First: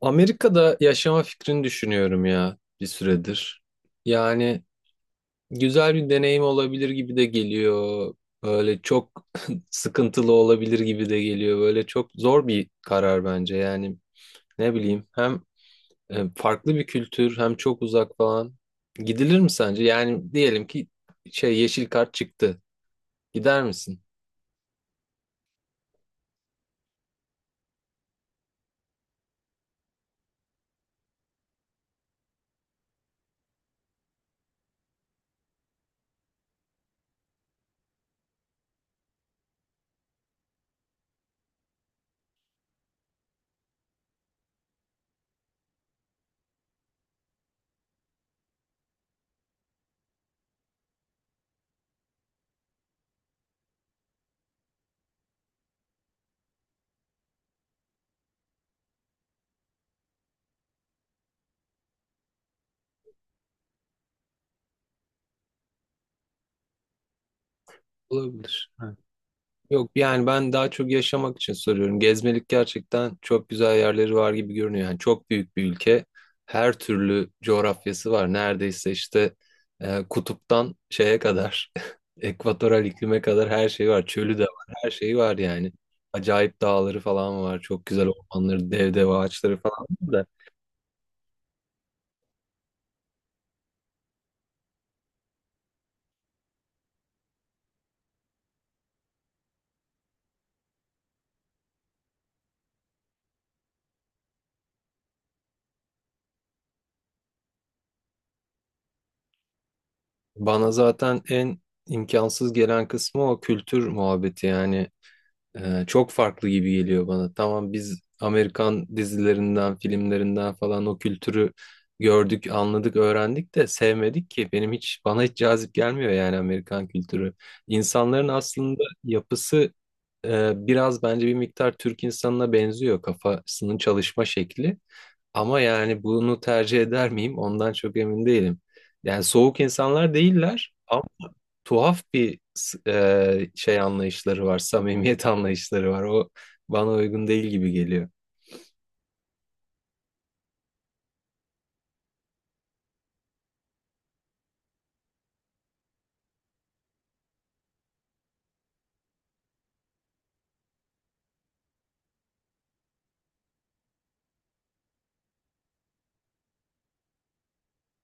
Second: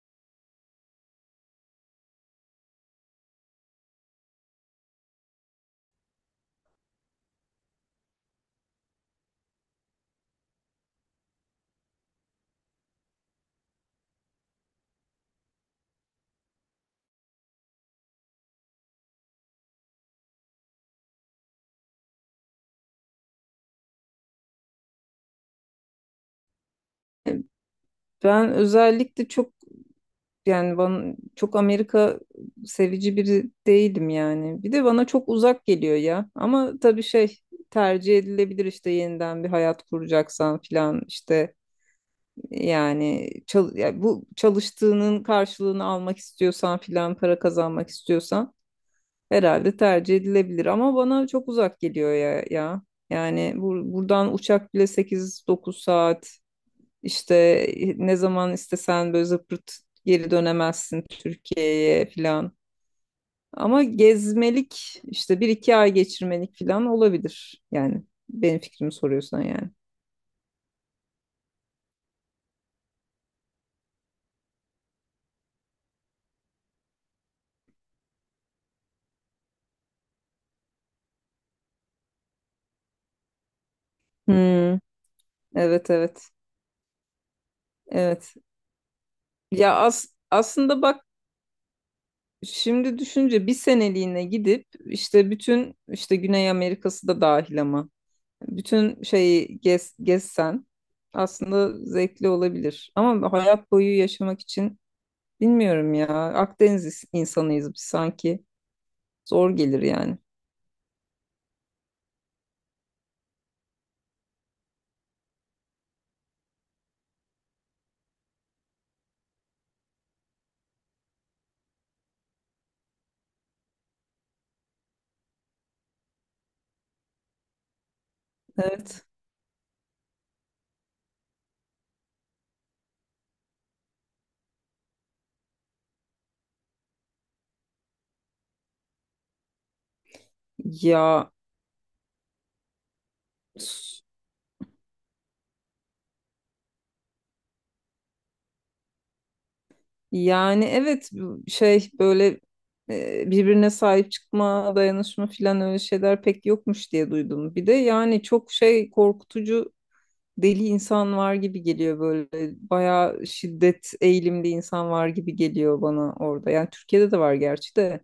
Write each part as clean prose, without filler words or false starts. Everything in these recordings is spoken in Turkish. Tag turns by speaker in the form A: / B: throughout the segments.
A: Amerika'da yaşama fikrini düşünüyorum ya bir süredir. Yani güzel bir deneyim olabilir gibi de geliyor. Böyle çok sıkıntılı olabilir gibi de geliyor. Böyle çok zor bir karar bence. Yani ne bileyim hem farklı bir kültür hem çok uzak falan. Gidilir mi sence? Yani diyelim ki şey yeşil kart çıktı. Gider misin?
B: Ben özellikle çok, yani bana çok Amerika sevici biri değilim yani. Bir de bana çok uzak geliyor ya. Ama tabii şey, tercih edilebilir işte, yeniden bir hayat kuracaksan filan, işte yani, ya, bu çalıştığının karşılığını almak istiyorsan filan, para kazanmak istiyorsan herhalde tercih edilebilir, ama bana çok uzak geliyor ya ya. Yani buradan uçak bile 8-9 saat, işte ne zaman istesen böyle zıpırt geri dönemezsin Türkiye'ye falan. Ama gezmelik, işte bir iki ay geçirmelik falan olabilir. Yani benim
A: Olabilir.
B: fikrimi soruyorsan yani.
A: Yok yani ben daha çok yaşamak için soruyorum. Gezmelik gerçekten çok güzel yerleri var gibi görünüyor. Yani çok büyük bir ülke. Her türlü coğrafyası var. Neredeyse işte kutuptan şeye kadar, ekvatoral iklime kadar her şey var. Çölü de var,
B: Hmm,
A: her şeyi var yani.
B: evet evet
A: Acayip dağları falan var. Çok güzel
B: evet.
A: ormanları, dev dev ağaçları
B: Ya,
A: falan var da.
B: aslında bak, şimdi düşünce bir seneliğine gidip işte bütün, işte Güney Amerika'sı da dahil, ama bütün şeyi gezsen aslında zevkli olabilir. Ama hayat boyu yaşamak için, bilmiyorum ya. Akdeniz insanıyız biz sanki. Zor gelir yani.
A: Bana zaten en imkansız gelen kısmı o kültür muhabbeti yani. Çok farklı gibi geliyor bana. Tamam biz Amerikan dizilerinden, filmlerinden falan o kültürü gördük, anladık, öğrendik de sevmedik ki. Benim hiç bana hiç cazip gelmiyor yani Amerikan kültürü. İnsanların aslında
B: Evet.
A: yapısı biraz bence bir miktar Türk insanına benziyor kafasının çalışma şekli. Ama yani bunu tercih eder miyim? Ondan çok emin değilim. Yani soğuk insanlar değiller,
B: Ya,
A: tuhaf bir şey
B: s-
A: anlayışları var, samimiyet anlayışları var. O bana uygun değil gibi geliyor.
B: yani evet, şey böyle, birbirine sahip çıkma, dayanışma filan, öyle şeyler pek yokmuş diye duydum. Bir de yani çok şey, korkutucu deli insan var gibi geliyor böyle. Bayağı şiddet eğilimli insan var gibi geliyor bana orada. Yani Türkiye'de de var gerçi de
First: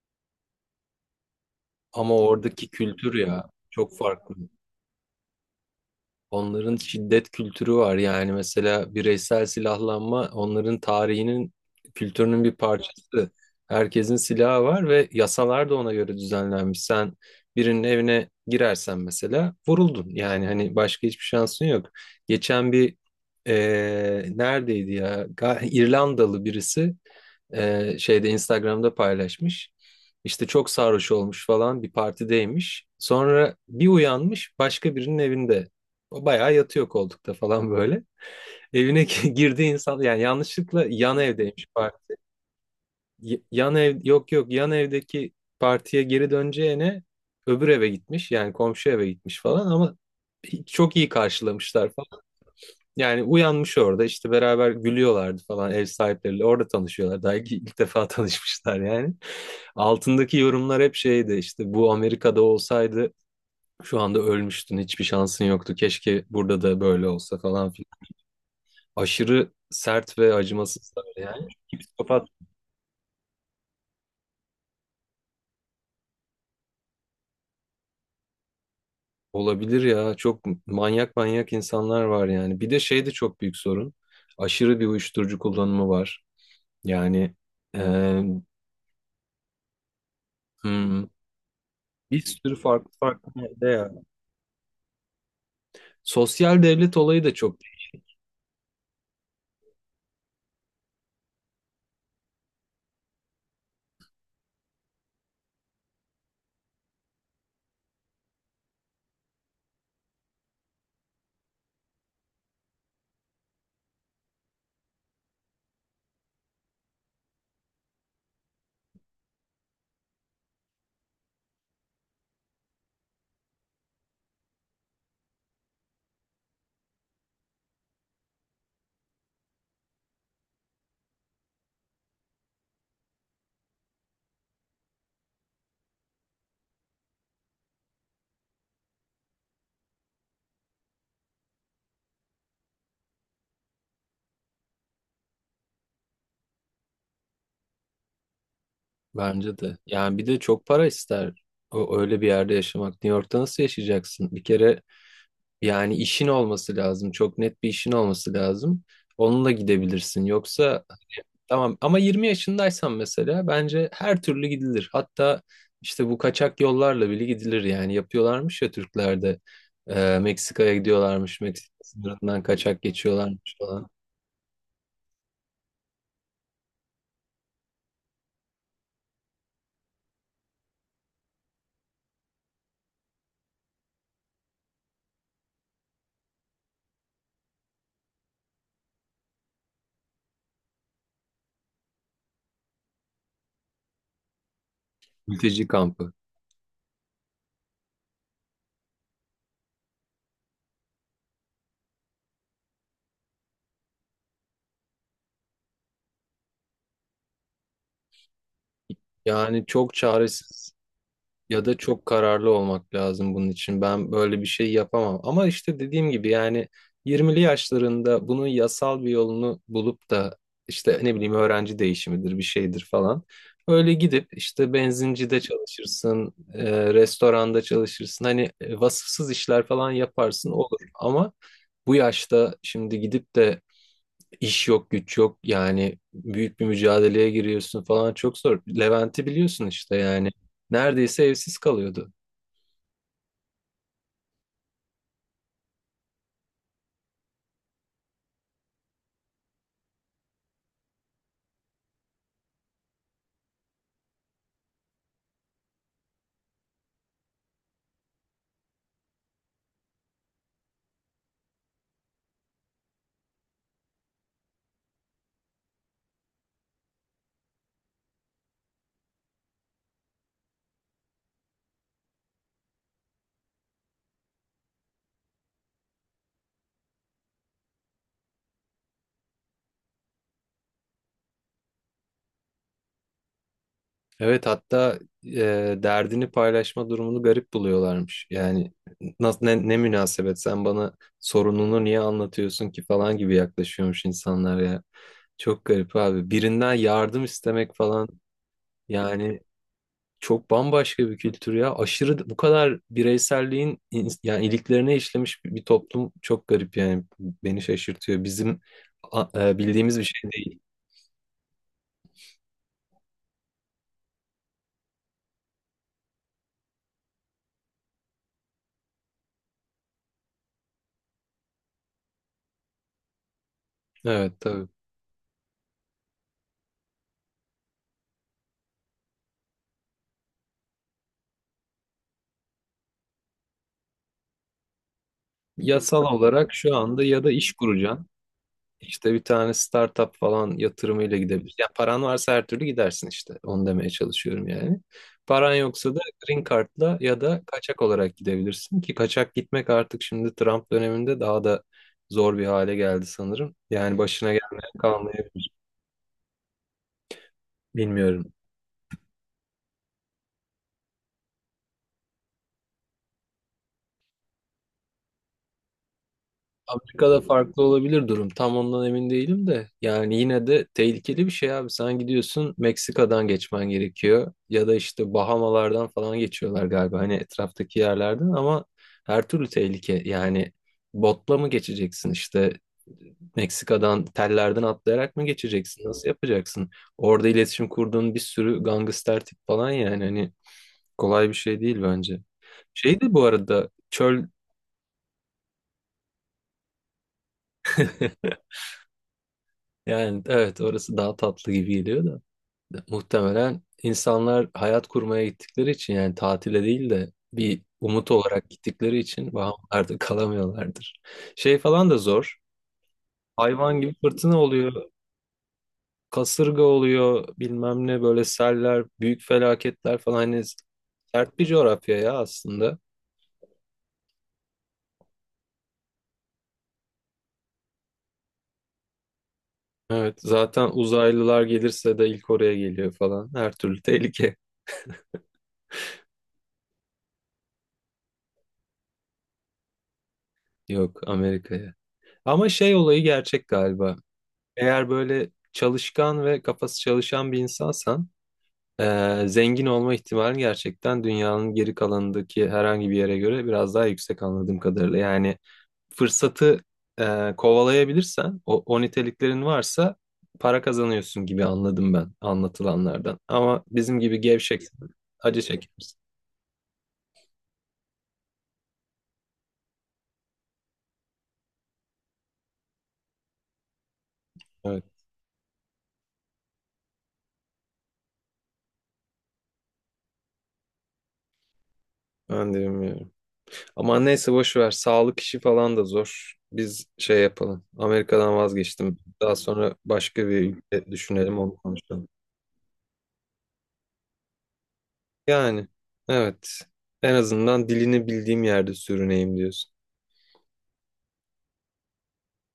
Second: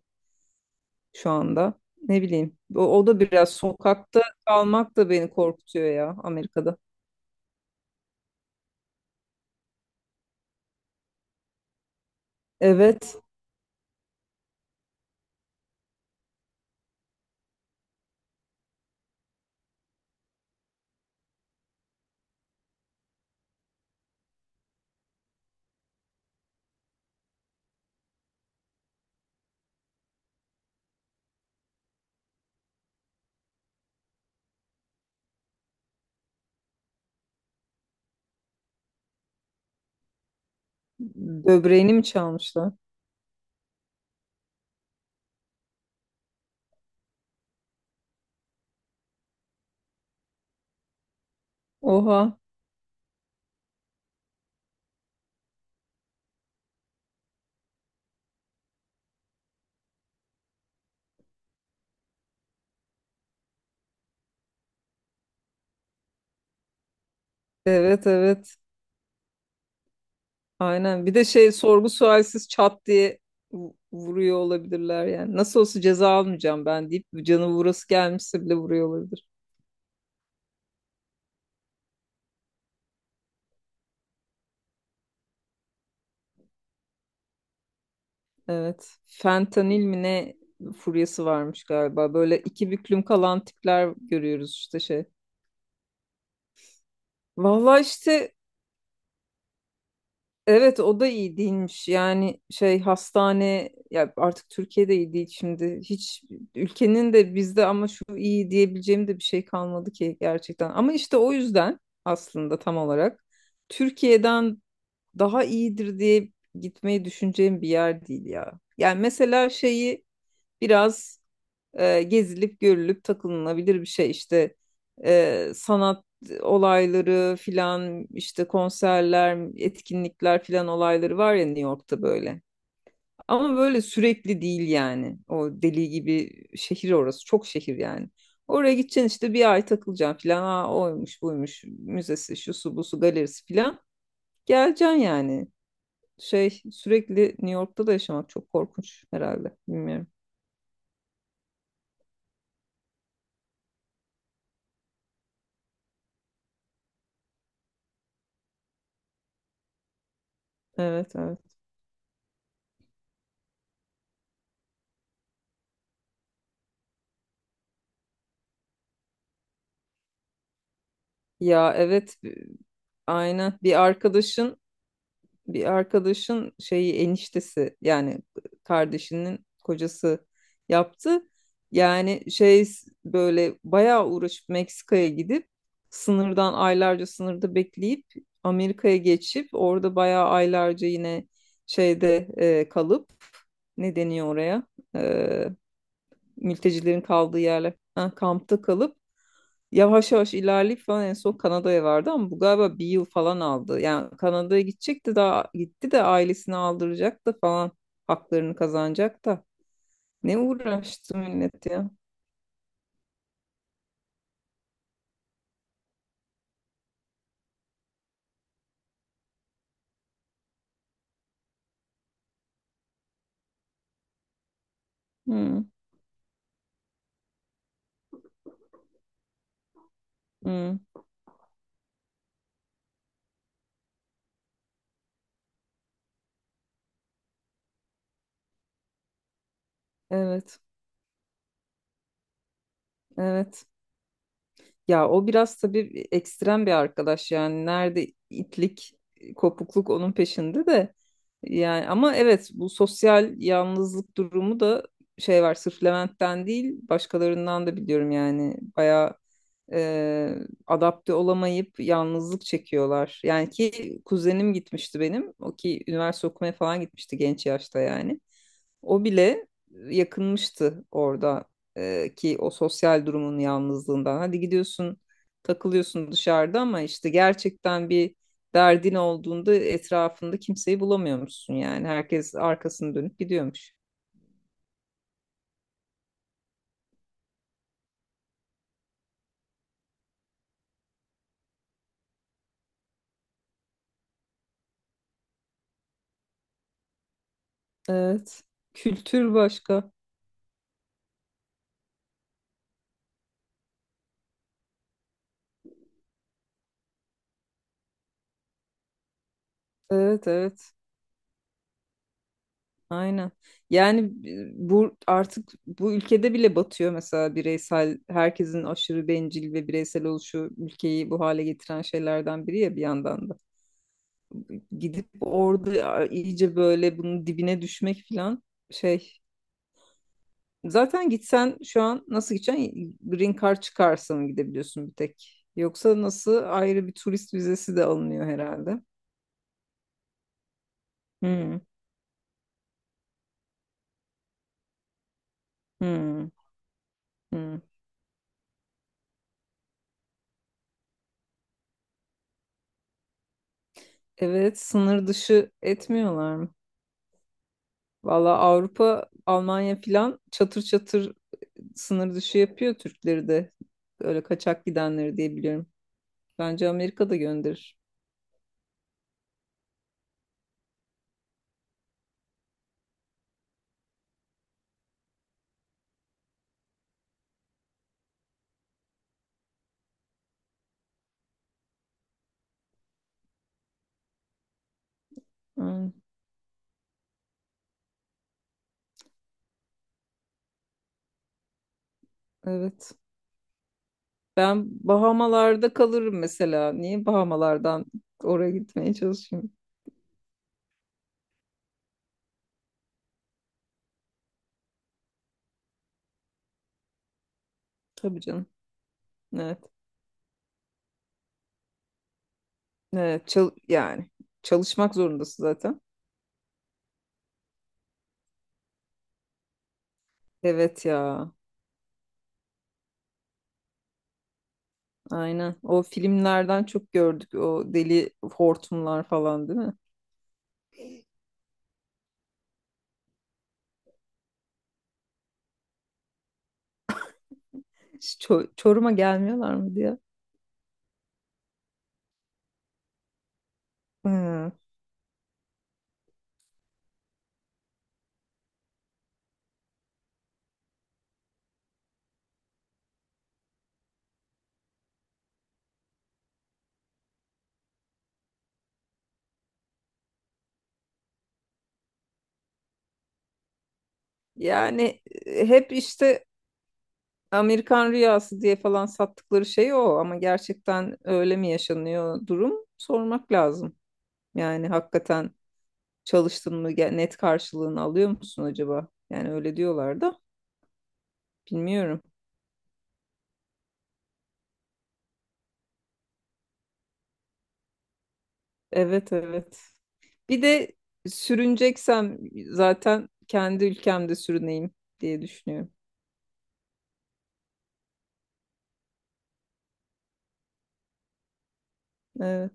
B: şu anda.
A: Ama
B: Ne bileyim.
A: oradaki
B: O
A: kültür
B: da biraz,
A: ya çok
B: sokakta
A: farklı.
B: kalmak da beni korkutuyor ya
A: Onların
B: Amerika'da.
A: şiddet kültürü var yani mesela bireysel silahlanma onların tarihinin kültürünün bir
B: Evet.
A: parçası. Herkesin silahı var ve yasalar da ona göre düzenlenmiş. Sen birinin evine girersen mesela vuruldun. Yani hani başka hiçbir şansın yok. Geçen bir neredeydi ya? İrlandalı birisi şeyde Instagram'da paylaşmış. İşte çok sarhoş olmuş falan bir partideymiş. Sonra bir uyanmış başka birinin evinde. O bayağı yatıyor koltukta falan böyle. Evine girdiği insan yani yanlışlıkla yan evdeymiş
B: Böbreğini mi
A: parti.
B: çalmışlar?
A: Yan ev, yok yok, yan evdeki partiye geri döneceğine öbür eve gitmiş yani komşu eve gitmiş falan ama çok iyi karşılamışlar
B: Oha.
A: yani uyanmış orada işte beraber gülüyorlardı falan ev sahipleriyle orada tanışıyorlar. Daha ilk defa tanışmışlar yani. Altındaki yorumlar hep şeydi işte bu Amerika'da olsaydı şu anda ölmüştün, hiçbir şansın yoktu. Keşke burada da böyle olsa falan filan.
B: Evet evet.
A: Aşırı sert ve acımasız
B: Aynen. Bir
A: böyle
B: de
A: yani.
B: şey, sorgu
A: Psikopat
B: sualsiz çat diye vuruyor olabilirler yani. Nasıl olsa ceza almayacağım ben deyip, canı vurası gelmişse bile vuruyor olabilir.
A: olabilir ya, çok manyak manyak insanlar var yani. Bir de şey de çok büyük sorun. Aşırı bir uyuşturucu kullanımı var. Yani eee,
B: Evet. Fentanil mi ne
A: hmm,
B: furyası varmış galiba.
A: bir
B: Böyle
A: sürü
B: iki
A: farklı
B: büklüm
A: farklı
B: kalan
A: madde ya.
B: tipler görüyoruz işte şey.
A: Sosyal devlet olayı da çok
B: Vallahi işte, evet, o da iyi değilmiş. Yani şey, hastane ya, artık Türkiye'de iyi değil şimdi. Hiç, ülkenin de bizde, ama şu iyi diyebileceğim de bir şey kalmadı ki gerçekten. Ama işte o yüzden aslında tam olarak Türkiye'den daha iyidir diye gitmeyi düşüneceğim bir yer değil ya. Yani mesela şeyi biraz, gezilip görülüp takılınabilir bir şey işte, sanat olayları filan, işte konserler, etkinlikler filan olayları var ya New York'ta böyle, ama böyle sürekli değil yani. O deli gibi şehir orası, çok şehir yani. Oraya gideceksin, işte bir ay takılacaksın filan, ha oymuş buymuş müzesi, şu su bu su galerisi filan, geleceksin yani. Şey, sürekli New York'ta da yaşamak çok korkunç herhalde,
A: bence de.
B: bilmiyorum.
A: Yani bir de çok para ister. O, öyle bir yerde yaşamak. New York'ta nasıl yaşayacaksın? Bir kere yani işin olması lazım. Çok net bir işin olması lazım. Onunla gidebilirsin. Yoksa
B: Evet evet.
A: tamam, ama 20 yaşındaysan mesela bence her türlü gidilir. Hatta işte bu kaçak yollarla bile gidilir yani. Yapıyorlarmış ya Türklerde. Meksika'ya gidiyorlarmış. Meksika
B: Ya evet.
A: sınırından kaçak geçiyorlarmış
B: Aynen. Bir
A: falan.
B: arkadaşın bir arkadaşın şeyi, eniştesi yani, kardeşinin kocası yaptı. Yani şey, böyle bayağı uğraşıp Meksika'ya gidip, sınırdan aylarca sınırda bekleyip, Amerika'ya geçip orada bayağı aylarca yine şeyde, kalıp, ne deniyor oraya? E,
A: Mülteci kampı.
B: mültecilerin kaldığı yerler. Ha, kampta kalıp yavaş yavaş ilerleyip falan, en son Kanada'ya vardı, ama bu galiba bir yıl falan aldı. Yani Kanada'ya gidecekti, daha gitti de, ailesini aldıracak da falan, haklarını kazanacak da.
A: Yani çok
B: Ne
A: çaresiz,
B: uğraştı
A: ya
B: millet
A: da
B: ya.
A: çok kararlı olmak lazım bunun için. Ben böyle bir şey yapamam. Ama işte dediğim gibi yani 20'li yaşlarında bunun yasal bir yolunu bulup da işte ne bileyim öğrenci değişimidir bir şeydir falan. Öyle gidip işte benzincide
B: Hı,
A: çalışırsın, restoranda çalışırsın. Hani vasıfsız işler falan yaparsın
B: hı.
A: olur. Ama bu yaşta şimdi gidip de İş yok, güç yok. Yani büyük bir mücadeleye giriyorsun falan, çok zor. Levent'i biliyorsun işte yani.
B: Evet.
A: Neredeyse evsiz kalıyordu.
B: Evet. Ya o biraz tabii ekstrem bir arkadaş yani, nerede itlik, kopukluk onun peşinde de. Yani ama evet, bu sosyal yalnızlık durumu da şey, var, sırf Levent'ten değil, başkalarından da biliyorum yani. Bayağı, e, adapte olamayıp yalnızlık çekiyorlar. Yani ki kuzenim gitmişti benim, o ki üniversite okumaya falan gitmişti genç yaşta yani. O bile yakınmıştı orada, ki o sosyal durumun yalnızlığından. Hadi gidiyorsun, takılıyorsun dışarıda, ama işte gerçekten bir derdin olduğunda etrafında kimseyi bulamıyormuşsun yani. Herkes arkasını dönüp gidiyormuş.
A: Evet, hatta derdini paylaşma durumunu garip buluyorlarmış. Yani nasıl, ne münasebet sen bana sorununu niye anlatıyorsun ki falan gibi yaklaşıyormuş insanlar ya. Çok garip abi. Birinden yardım istemek falan
B: Evet. Kültür
A: yani.
B: başka.
A: Çok bambaşka bir kültür ya. Aşırı bu kadar bireyselliğin yani iliklerine işlemiş bir toplum, çok garip yani, beni şaşırtıyor. Bizim bildiğimiz bir
B: Evet,
A: şey değil.
B: evet. Aynen. Yani bu artık bu ülkede bile batıyor mesela, bireysel, herkesin aşırı bencil ve bireysel oluşu ülkeyi bu hale getiren şeylerden biri ya bir yandan da.
A: Evet tabii.
B: Gidip orada iyice böyle bunun dibine düşmek falan, şey. Zaten gitsen şu an nasıl gideceksin? Green Card çıkarsa mı gidebiliyorsun bir tek?
A: Yasal
B: Yoksa nasıl,
A: olarak şu
B: ayrı bir
A: anda ya da
B: turist
A: iş
B: vizesi de
A: kuracaksın.
B: alınıyor herhalde.
A: İşte bir tane startup falan yatırımıyla gidebilir.
B: Hmm,
A: Yani paran varsa her türlü gidersin işte. Onu demeye çalışıyorum yani. Paran yoksa da
B: hmm,
A: green card'la ya da
B: hmm.
A: kaçak olarak gidebilirsin ki kaçak gitmek artık şimdi Trump döneminde daha da zor bir hale geldi sanırım. Yani başına
B: Evet,
A: gelmeyen
B: sınır
A: kalmayabilir.
B: dışı etmiyorlar mı?
A: Bilmiyorum.
B: Valla Avrupa, Almanya filan çatır çatır sınır dışı yapıyor Türkleri de. Öyle kaçak gidenleri diye biliyorum. Bence Amerika da
A: Afrika'da farklı
B: gönderir.
A: olabilir durum. Tam ondan emin değilim de. Yani yine de tehlikeli bir şey abi. Sen gidiyorsun, Meksika'dan geçmen gerekiyor. Ya da işte Bahamalardan falan geçiyorlar galiba. Hani etraftaki yerlerden, ama her türlü tehlike. Yani botla mı geçeceksin, işte Meksika'dan tellerden atlayarak mı geçeceksin?
B: Hmm,
A: Nasıl yapacaksın? Orada iletişim kurduğun bir sürü gangster tip falan yani, hani kolay bir şey değil bence.
B: evet.
A: Şeydi bu arada çöl.
B: Ben Bahamalarda kalırım mesela. Niye Bahamalardan oraya gitmeye çalışayım?
A: Yani evet, orası daha tatlı gibi geliyor da muhtemelen insanlar hayat kurmaya gittikleri için, yani tatile değil de bir umut
B: Tabii canım.
A: olarak gittikleri için
B: Evet.
A: vahamlarda kalamıyorlardır. Şey falan da zor.
B: Evet,
A: Hayvan gibi
B: yani
A: fırtına oluyor,
B: çalışmak zorundasın zaten.
A: kasırga oluyor, bilmem ne, böyle seller, büyük felaketler falan, hani
B: Evet ya.
A: sert bir coğrafya ya aslında.
B: Aynen. O filmlerden çok gördük o deli hortumlar falan, değil mi?
A: Evet zaten uzaylılar gelirse de ilk oraya geliyor falan. Her türlü tehlike
B: Çorum'a gelmiyorlar mı diye.
A: yok Amerika'ya. Ama şey olayı gerçek galiba.
B: Hı.
A: Eğer böyle çalışkan ve kafası çalışan bir insansan, zengin olma ihtimalin gerçekten dünyanın geri kalanındaki herhangi bir yere göre biraz daha yüksek anladığım kadarıyla. Yani fırsatı kovalayabilirsen, o niteliklerin varsa para kazanıyorsun gibi anladım ben anlatılanlardan. Ama bizim gibi gevşek,
B: Yani
A: acı
B: hep
A: çekersin.
B: işte Amerikan rüyası diye falan sattıkları şey o, ama gerçekten öyle mi yaşanıyor, durum sormak lazım. Yani
A: Evet,
B: hakikaten çalıştın mı net karşılığını alıyor musun acaba? Yani öyle diyorlar da bilmiyorum.
A: ben de bilmiyorum. Ama neyse boş ver. Sağlık işi falan da zor. Biz şey yapalım. Amerika'dan vazgeçtim.
B: Evet
A: Daha
B: evet.
A: sonra başka bir
B: Bir de
A: ülke düşünelim, onu konuşalım.
B: sürüneceksem zaten kendi ülkemde sürüneyim diye
A: Yani
B: düşünüyorum.
A: evet. En azından dilini bildiğim yerde sürüneyim diyorsun.
B: Evet.